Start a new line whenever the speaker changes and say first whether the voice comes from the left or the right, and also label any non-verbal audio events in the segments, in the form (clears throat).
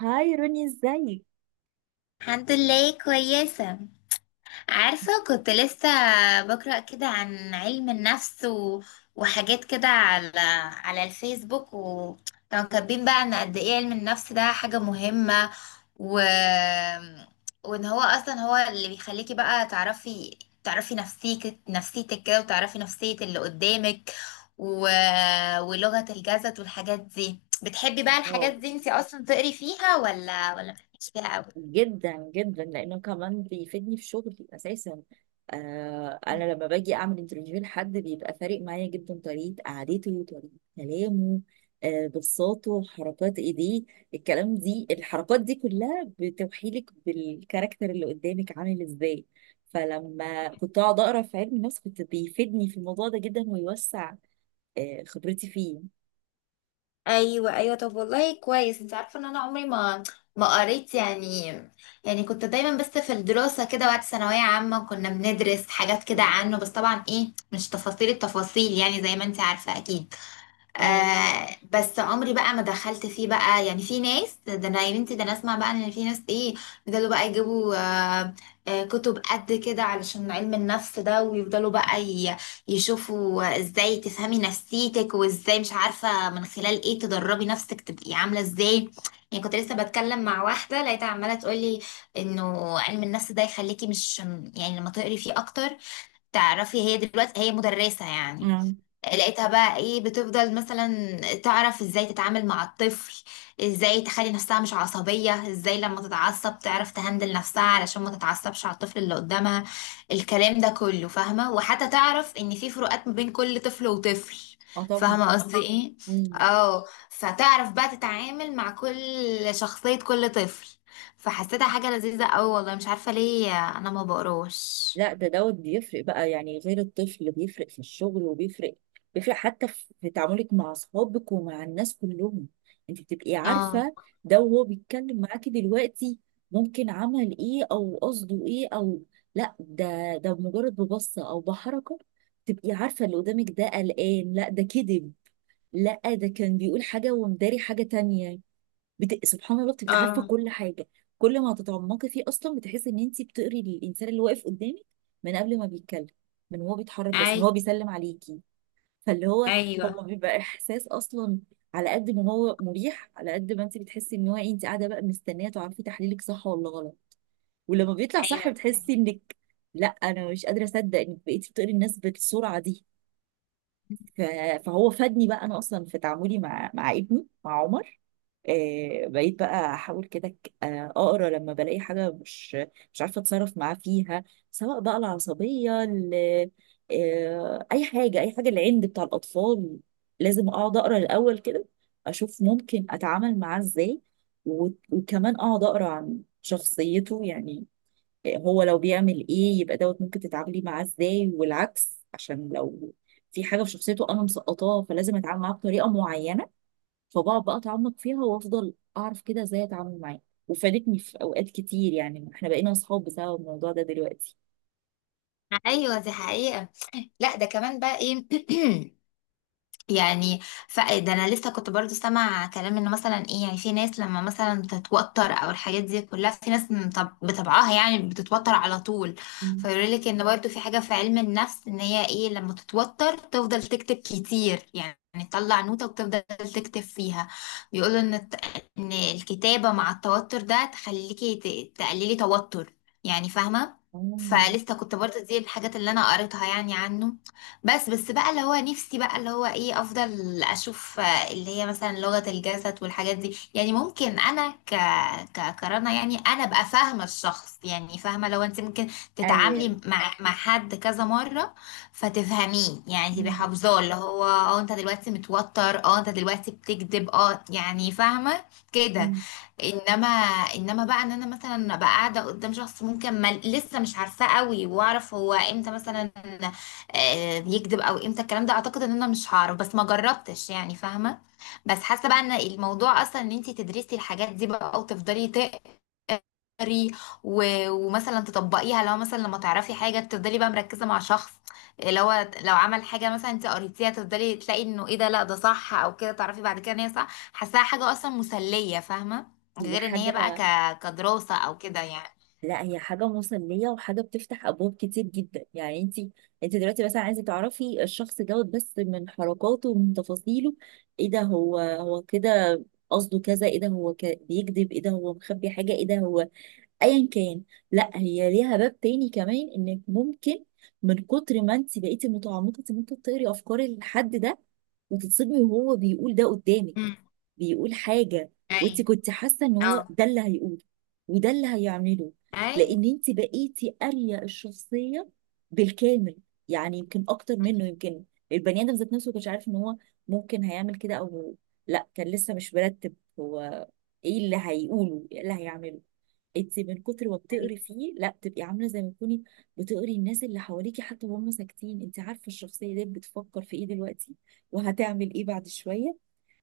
right: هاي روني، ازيك؟
left: الحمد لله كويسة. عارفة كنت لسه بقرأ كده عن علم النفس و... وحاجات كده على الفيسبوك، وكانوا كاتبين بقى ان قد ايه علم النفس ده حاجة مهمة، و... وان هو اصلا هو اللي بيخليكي بقى تعرفي نفسيك نفسيتك كده، وتعرفي نفسية اللي قدامك، و... ولغة الجسد والحاجات دي. بتحبي بقى الحاجات
right: الله.
left: دي انتي اصلا تقري فيها ولا مالكيش فيها قوي؟
right: جدا جدا، لانه كمان بيفيدني في شغلي اساسا. انا لما باجي اعمل انترفيو لحد بيبقى فارق معايا جدا، طريقه قعدته، طريقه كلامه، بصاته، حركات ايديه. الكلام دي الحركات دي كلها بتوحيلك بالكاركتر اللي قدامك عامل ازاي. فلما كنت اقعد اقرا في علم النفس كنت بيفيدني في الموضوع ده جدا، ويوسع خبرتي فيه.
left: ايوه، ايوه. طب والله كويس، انت عارفه ان انا عمري ما قريت يعني كنت دايما بس في الدراسه كده، وقت ثانويه عامه كنا بندرس حاجات كده
right: اه.
left: عنه، بس طبعا ايه مش تفاصيل التفاصيل، يعني زي ما انت عارفه اكيد.
right: اه.
left: آه، بس عمري بقى ما دخلت فيه بقى، يعني في ناس، ده انا يا بنتي ده انا اسمع بقى ان في ناس ايه بيفضلوا بقى يجيبوا كتب قد كده علشان علم النفس ده، ويفضلوا بقى يشوفوا ازاي تفهمي نفسيتك، وازاي مش عارفة من خلال ايه تدربي نفسك تبقي عاملة ازاي. يعني كنت لسه بتكلم مع واحدة لقيتها عمالة تقولي انه علم النفس ده يخليكي مش، يعني لما تقري فيه اكتر تعرفي، هي دلوقتي هي مدرسة يعني، لقيتها بقى ايه بتفضل مثلا تعرف ازاي تتعامل مع الطفل، ازاي تخلي نفسها مش عصبية، ازاي لما تتعصب تعرف تهندل نفسها علشان ما تتعصبش على الطفل اللي قدامها. الكلام ده كله فاهمة، وحتى تعرف ان في فروقات ما بين كل طفل وطفل.
right: آه.
left: فاهمة قصدي ايه؟
right: طبعا.
left: اه. فتعرف بقى تتعامل مع كل شخصية كل طفل، فحسيتها حاجة لذيذة اوي، والله مش عارفة ليه، انا ما بقروش.
right: لا، ده دوت بيفرق بقى، يعني غير الطفل بيفرق في الشغل، وبيفرق حتى في تعاملك مع اصحابك ومع الناس كلهم. انت بتبقي
left: اه،
right: عارفه ده وهو بيتكلم معاكي دلوقتي، ممكن عمل ايه او قصده ايه، او لا ده مجرد ببصه او بحركه تبقي عارفه اللي قدامك ده قلقان، لا ده كذب، لا ده كان بيقول حاجه ومداري حاجه تانية. سبحان الله، بتبقي عارفه
left: اه،
right: كل حاجه. كل ما تتعمقي فيه اصلا بتحسي ان انت بتقري الانسان اللي واقف قدامك من قبل ما بيتكلم، من هو بيتحرك، بس من
left: اي.
right: هو بيسلم عليكي. فاللي هو
left: ايوه،
right: هو بيبقى احساس اصلا، على قد ما هو مريح على قد ما انت بتحسي ان هو إيه. انت قاعده بقى مستنيه تعرفي تحليلك صح ولا غلط، ولما بيطلع صح
left: ايوه.
right: بتحسي انك لا، انا مش قادره اصدق انك بقيتي بتقري الناس بالسرعه دي. ف... فهو فادني بقى انا اصلا في تعاملي مع ابني، مع عمر. بقيت بقى احاول كده، اقرا لما بلاقي حاجه مش عارفه اتصرف معاه فيها، سواء بقى العصبيه اي حاجه، اي حاجه، العند بتاع الاطفال، لازم اقعد اقرا الاول كده اشوف ممكن اتعامل معاه ازاي. وكمان اقعد اقرا عن شخصيته يعني، هو لو بيعمل ايه يبقى دوت ممكن تتعاملي معاه ازاي، والعكس عشان لو في حاجه في شخصيته انا مسقطاها فلازم اتعامل معاه بطريقه معينه. فبقعد بقى اتعمق فيها وافضل اعرف كده ازاي اتعامل معاه، وفادتني في اوقات كتير. يعني احنا بقينا اصحاب بسبب الموضوع ده دلوقتي.
left: ايوه، دي حقيقة. لا، ده كمان بقى ايه. (clears throat) يعني ده انا لسه كنت برضو سامع كلام انه مثلا ايه، يعني في ناس لما مثلا تتوتر او الحاجات دي كلها، في ناس من بطبعها يعني بتتوتر على طول.
right: مم.
left: فيقول لك ان برضو في حاجة في علم النفس، ان هي ايه لما تتوتر تفضل تكتب كتير، يعني تطلع نوتة وتفضل تكتب فيها. بيقولوا ان ان الكتابة مع التوتر ده تخليكي تقللي توتر، يعني فاهمة.
right: مم.
left: فلسه كنت برضو دي الحاجات اللي انا قريتها يعني عنه. بس بقى اللي هو نفسي بقى اللي هو ايه، افضل اشوف اللي هي مثلا لغة الجسد والحاجات دي، يعني ممكن انا ك ك كرنا يعني، انا ابقى فاهمة الشخص، يعني فاهمة لو انت ممكن تتعاملي
right: ايوه.
left: مع حد كذا مرة فتفهميه، يعني تبقي
right: مم.
left: حافظاه اللي هو اه انت دلوقتي متوتر، اه انت دلوقتي بتكذب، اه يعني فاهمة كده.
right: مم.
left: انما انما بقى ان انا مثلا ابقى قاعده قدام شخص ممكن ما لسه مش عارفاه قوي، واعرف هو امتى مثلا بيكذب، او امتى الكلام ده، اعتقد ان انا مش هعرف، بس ما جربتش يعني فاهمه. بس حاسه بقى ان الموضوع اصلا ان انت تدرسي الحاجات دي بقى وتفضلي تقري، و- ومثلا تطبقيها، لو مثلا لما تعرفي حاجه تفضلي بقى مركزه مع شخص، لو لو عمل حاجه مثلا انت قريتيها، تفضلي تلاقي انه ايه ده، لا ده صح، او كده تعرفي بعد كده ان هي صح. حاساها حاجه اصلا مسليه فاهمه،
right: هي
left: غير ان هي بقى
right: حاجة،
left: كدراسه او كده يعني.
right: لا هي حاجة مسلية وحاجة بتفتح أبواب كتير جدا. يعني انت انت دلوقتي مثلا عايزة تعرفي الشخص دوت بس من حركاته ومن تفاصيله، ايه ده، هو كده؟ قصده كذا، ايه ده هو بيكذب، ايه ده هو مخبي حاجة، ايه ده هو ايا كان. لا هي ليها باب تاني كمان، انك ممكن من كتر ما انت بقيتي متعمقه انت ممكن تقري افكار الحد ده وتتصدمي، وهو بيقول ده قدامك،
left: امم،
right: بيقول حاجه وانت
left: اي،
right: كنت حاسه ان هو
left: اه،
right: ده اللي هيقوله وده اللي هيعمله، لان انت بقيتي قاريه الشخصيه بالكامل. يعني يمكن اكتر منه، يمكن البني ادم ذات نفسه ما كانش عارف ان هو ممكن هيعمل كده، او لا، كان لسه مش مرتب هو ايه اللي هيقوله ايه اللي هيعمله. انت من كتر ما
left: اي.
right: بتقري فيه لا بتبقي عامله زي ما تكوني بتقري الناس اللي حواليكي حتى وهم ساكتين، انت عارفه الشخصيه دي بتفكر في ايه دلوقتي وهتعمل ايه بعد شويه.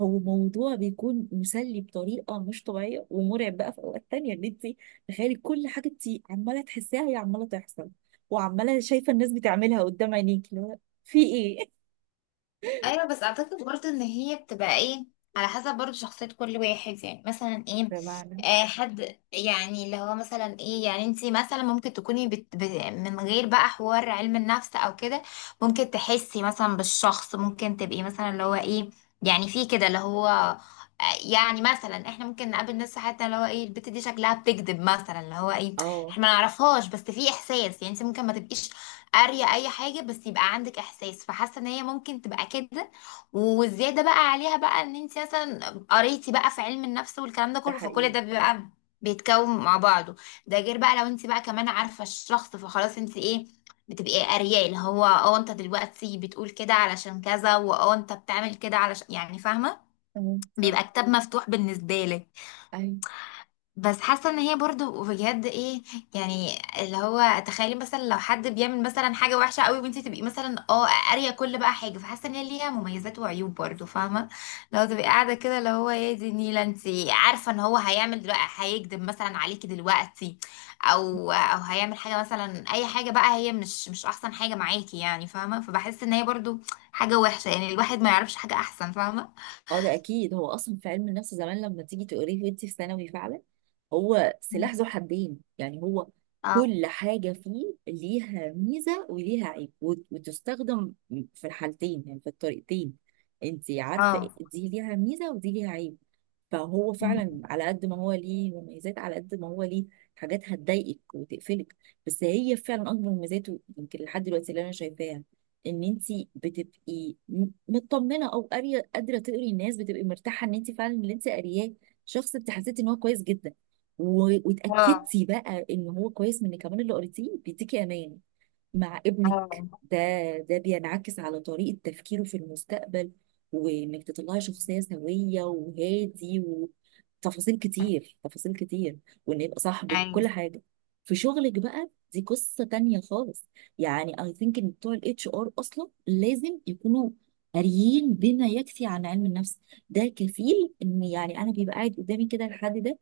right: هو موضوع بيكون مسلي بطريقه مش طبيعيه، ومرعب بقى في اوقات تانية ان انت تخيلي كل حاجه انت عماله تحسيها هي عماله تحصل، وعماله شايفه الناس بتعملها قدام عينيكي، اللي هو في ايه.
left: ايوه، بس اعتقد برضه ان هي بتبقى ايه، على حسب برضه شخصية كل واحد، يعني مثلا
right: (laughs)
left: ايه،
right: بمعنى
left: آه، حد يعني اللي هو مثلا ايه، يعني انتي مثلا ممكن تكوني بت ب من غير بقى حوار علم النفس او كده، ممكن تحسي مثلا بالشخص، ممكن تبقي مثلا اللي هو ايه، يعني في كده اللي هو آه، يعني مثلا احنا ممكن نقابل ناس في حياتنا اللي هو ايه، البت دي شكلها بتكذب مثلا، اللي هو ايه
right: اه.
left: احنا ما نعرفهاش، بس في احساس، يعني انت ممكن ما تبقيش قارية أي حاجة، بس يبقى عندك إحساس، فحاسة إن هي ممكن تبقى كده. والزيادة بقى عليها بقى إن أنت مثلا قريتي بقى في علم النفس والكلام ده
right: ده
left: كله، فكل
right: حقيقي.
left: ده بيبقى بيتكون مع بعضه. ده غير بقى لو أنت بقى كمان عارفة الشخص، فخلاص أنت إيه، بتبقي قارية اللي هو اه أنت دلوقتي بتقول كده علشان كذا، واه أنت بتعمل كده علشان، يعني فاهمة،
right: اه صح.
left: بيبقى كتاب مفتوح بالنسبة لك.
right: ايوه.
left: بس حاسه ان هي برضو بجد ايه، يعني اللي هو تخيلي مثلا لو حد بيعمل مثلا حاجه وحشه قوي وانت تبقي مثلا اه قاريه كل بقى حاجه، فحاسه ان هي ليها مميزات وعيوب برضو فاهمه. لو تبقي قاعده كده اللي هو ايه دي نيله، انت عارفه ان هو هيعمل دلوقتي، هيكذب مثلا عليكي دلوقتي، او هيعمل حاجه مثلا اي حاجه بقى، هي مش احسن حاجه معاكي، يعني فاهمه. فبحس ان هي برضو حاجه وحشه، يعني الواحد ما يعرفش حاجه احسن، فاهمه.
right: اه، ده اكيد. هو اصلا في علم النفس زمان لما تيجي تقريه وانت في ثانوي، فعلا هو
left: مم.
right: سلاح ذو حدين. يعني هو
left: اه،
right: كل حاجه فيه ليها ميزه وليها عيب، وتستخدم في الحالتين، يعني في الطريقتين. انت عارفه
left: اه.
right: دي ليها ميزه ودي ليها عيب. فهو
left: مم.
right: فعلا على قد ما هو ليه مميزات على قد ما هو ليه حاجات هتضايقك وتقفلك. بس هي فعلا اكبر مميزاته يمكن لحد دلوقتي اللي انا شايفاها ان انت بتبقي مطمنه، او قاريه، قادره تقري الناس بتبقي مرتاحه ان انت فعلا اللي انت قارياه شخص انت حسيتي ان هو كويس جدا،
left: اه،
right: واتاكدتي بقى ان هو كويس من كمان اللي قريتيه بيديكي امان. مع ابنك
left: اه.
right: ده، ده بينعكس على طريقة تفكيره في المستقبل، وإنك تطلعي شخصية سوية وهادي، وتفاصيل كتير تفاصيل كتير، وإن يبقى صاحبك كل
left: ايوه،
right: حاجة. في شغلك بقى دي قصة تانية خالص. يعني I think إن بتوع ال HR أصلا لازم يكونوا قاريين بما يكفي عن علم النفس. ده كفيل. إن يعني أنا بيبقى قاعد قدامي كده الحد ده،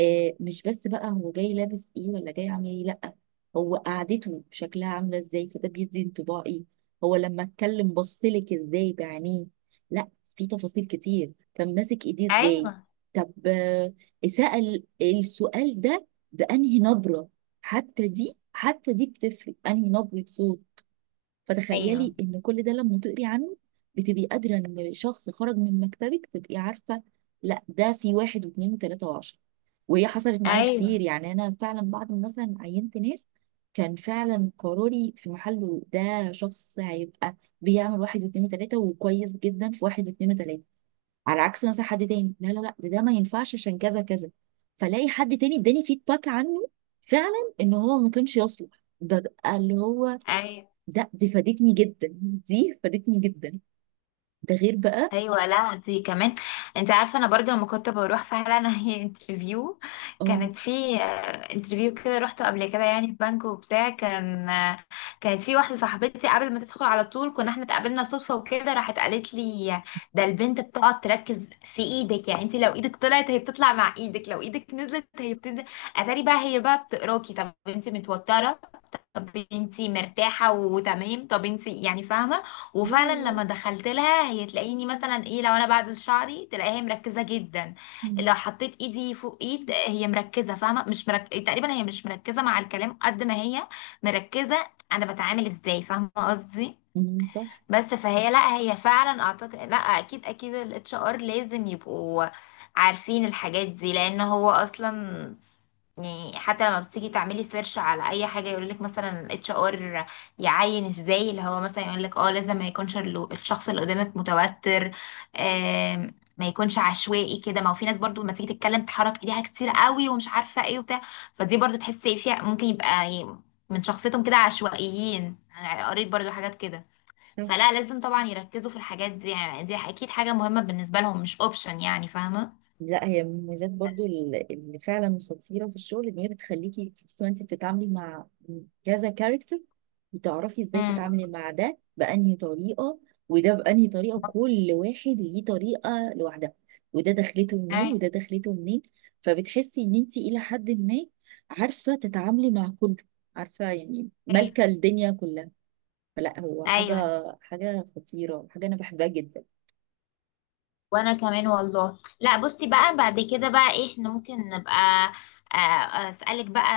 right: آه مش بس بقى هو جاي لابس ايه ولا جاي عامل ايه، لا، هو قعدته شكلها عامله ازاي، فده بيدي انطباع ايه، هو لما اتكلم بصلك ازاي بعينيه، لا في تفاصيل كتير، كان ماسك ايديه ازاي،
left: ايوه،
right: طب آه، سأل السؤال ده بأنهي نبرة. حتى دي، حتى دي بتفرق، أنهي نبرة صوت.
left: ايوه.
right: فتخيلي إن كل ده لما تقري عنه بتبقي قادرة إن شخص خرج من مكتبك تبقي عارفة لا ده في واحد واثنين وثلاثة و10. وهي حصلت معايا
left: ايوه،
right: كتير، يعني انا فعلا بعد ما مثلا عينت ناس كان فعلا قراري في محله، ده شخص هيبقى بيعمل واحد واتنين وتلاته وكويس جدا في واحد واتنين وتلاته، على عكس مثلا حد تاني، لا لا لا، ده ما ينفعش عشان كذا كذا. فلاقي حد تاني اداني فيدباك عنه فعلا ان هو ما كانش يصلح، ببقى اللي هو
left: ايوه،
right: ده. دي فادتني جدا، دي فادتني جدا. ده غير بقى
left: ايوه، لا دي كمان. انت عارفه انا برضو لما كنت بروح فعلا (laughs) هي انترفيو،
right: اه.
left: كانت في انترفيو كده روحته قبل كده، يعني في بنك وبتاع، كانت في واحده صاحبتي قبل ما تدخل على طول، كنا احنا اتقابلنا صدفه وكده، راحت قالت لي ده البنت بتقعد تركز في ايدك، يعني انت لو ايدك طلعت هي بتطلع مع ايدك، لو ايدك نزلت هي بتنزل. اتاري بقى هي بقى بتقراكي، طب انت متوتره، طب انتي مرتاحة وتمام، طب انتي يعني فاهمة. وفعلا
right: أيوة.
left: لما دخلت لها هي تلاقيني مثلا ايه، لو انا بعدل شعري تلاقيها مركزة جدا،
right: مم.
left: لو حطيت ايدي فوق ايد هي مركزة، فاهمة مش تقريبا هي مش مركزة مع الكلام قد ما هي مركزة انا بتعامل ازاي، فاهمة قصدي.
right: مم، صح.
left: بس فهي لا، هي فعلا اعتقد، لا اكيد اكيد الاتش ار لازم يبقوا عارفين الحاجات دي، لان هو اصلا يعني حتى لما بتيجي تعملي سيرش على اي حاجه يقول لك مثلا الاتش ار يعين ازاي، اللي هو مثلا يقول لك اه لازم ما يكونش الشخص اللي قدامك متوتر، ما يكونش عشوائي كده، ما هو في ناس برضو لما تيجي تتكلم تحرك ايديها كتير قوي ومش عارفه ايه وبتاع، فدي برضو تحسي فيها ممكن يبقى من شخصيتهم كده عشوائيين، انا قريت برضو حاجات كده.
right: صح.
left: فلا لازم طبعا يركزوا في الحاجات دي، يعني دي اكيد حاجه مهمه بالنسبه لهم، مش اوبشن، يعني فاهمه.
right: لا هي من المميزات برضو اللي فعلا خطيرة في الشغل، ان هي بتخليكي خصوصا انت بتتعاملي مع كذا كاركتر، بتعرفي ازاي
left: امم.
right: تتعاملي مع ده بأنهي طريقة وده بأنهي طريقة، كل واحد ليه طريقة لوحدها، وده دخلته منين
left: ايوه،
right: وده دخلته منين. فبتحسي ان انت الى حد ما عارفة تتعاملي مع كله، عارفة يعني مالكة الدنيا كلها. فلا هو حاجة،
left: ايوه،
right: حاجة خطيرة، حاجة انا بحبها جدا.
left: وانا كمان والله. لا بصي بقى بعد كده بقى إيه، احنا ممكن نبقى اسالك بقى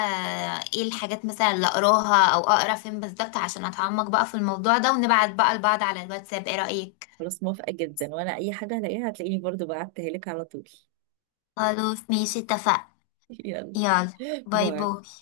left: ايه الحاجات مثلا اللي اقراها او اقرا فين بالظبط عشان اتعمق بقى في الموضوع ده، ونبعت بقى لبعض على الواتساب، ايه رأيك؟
right: خلاص، موافقة جدا، وانا اي حاجة هلاقيها هتلاقيني برضو بعتها لك على طول.
left: خلاص ماشي اتفقنا.
right: (laughs) يلا.
left: يلا. باي،
right: باي.
left: باي.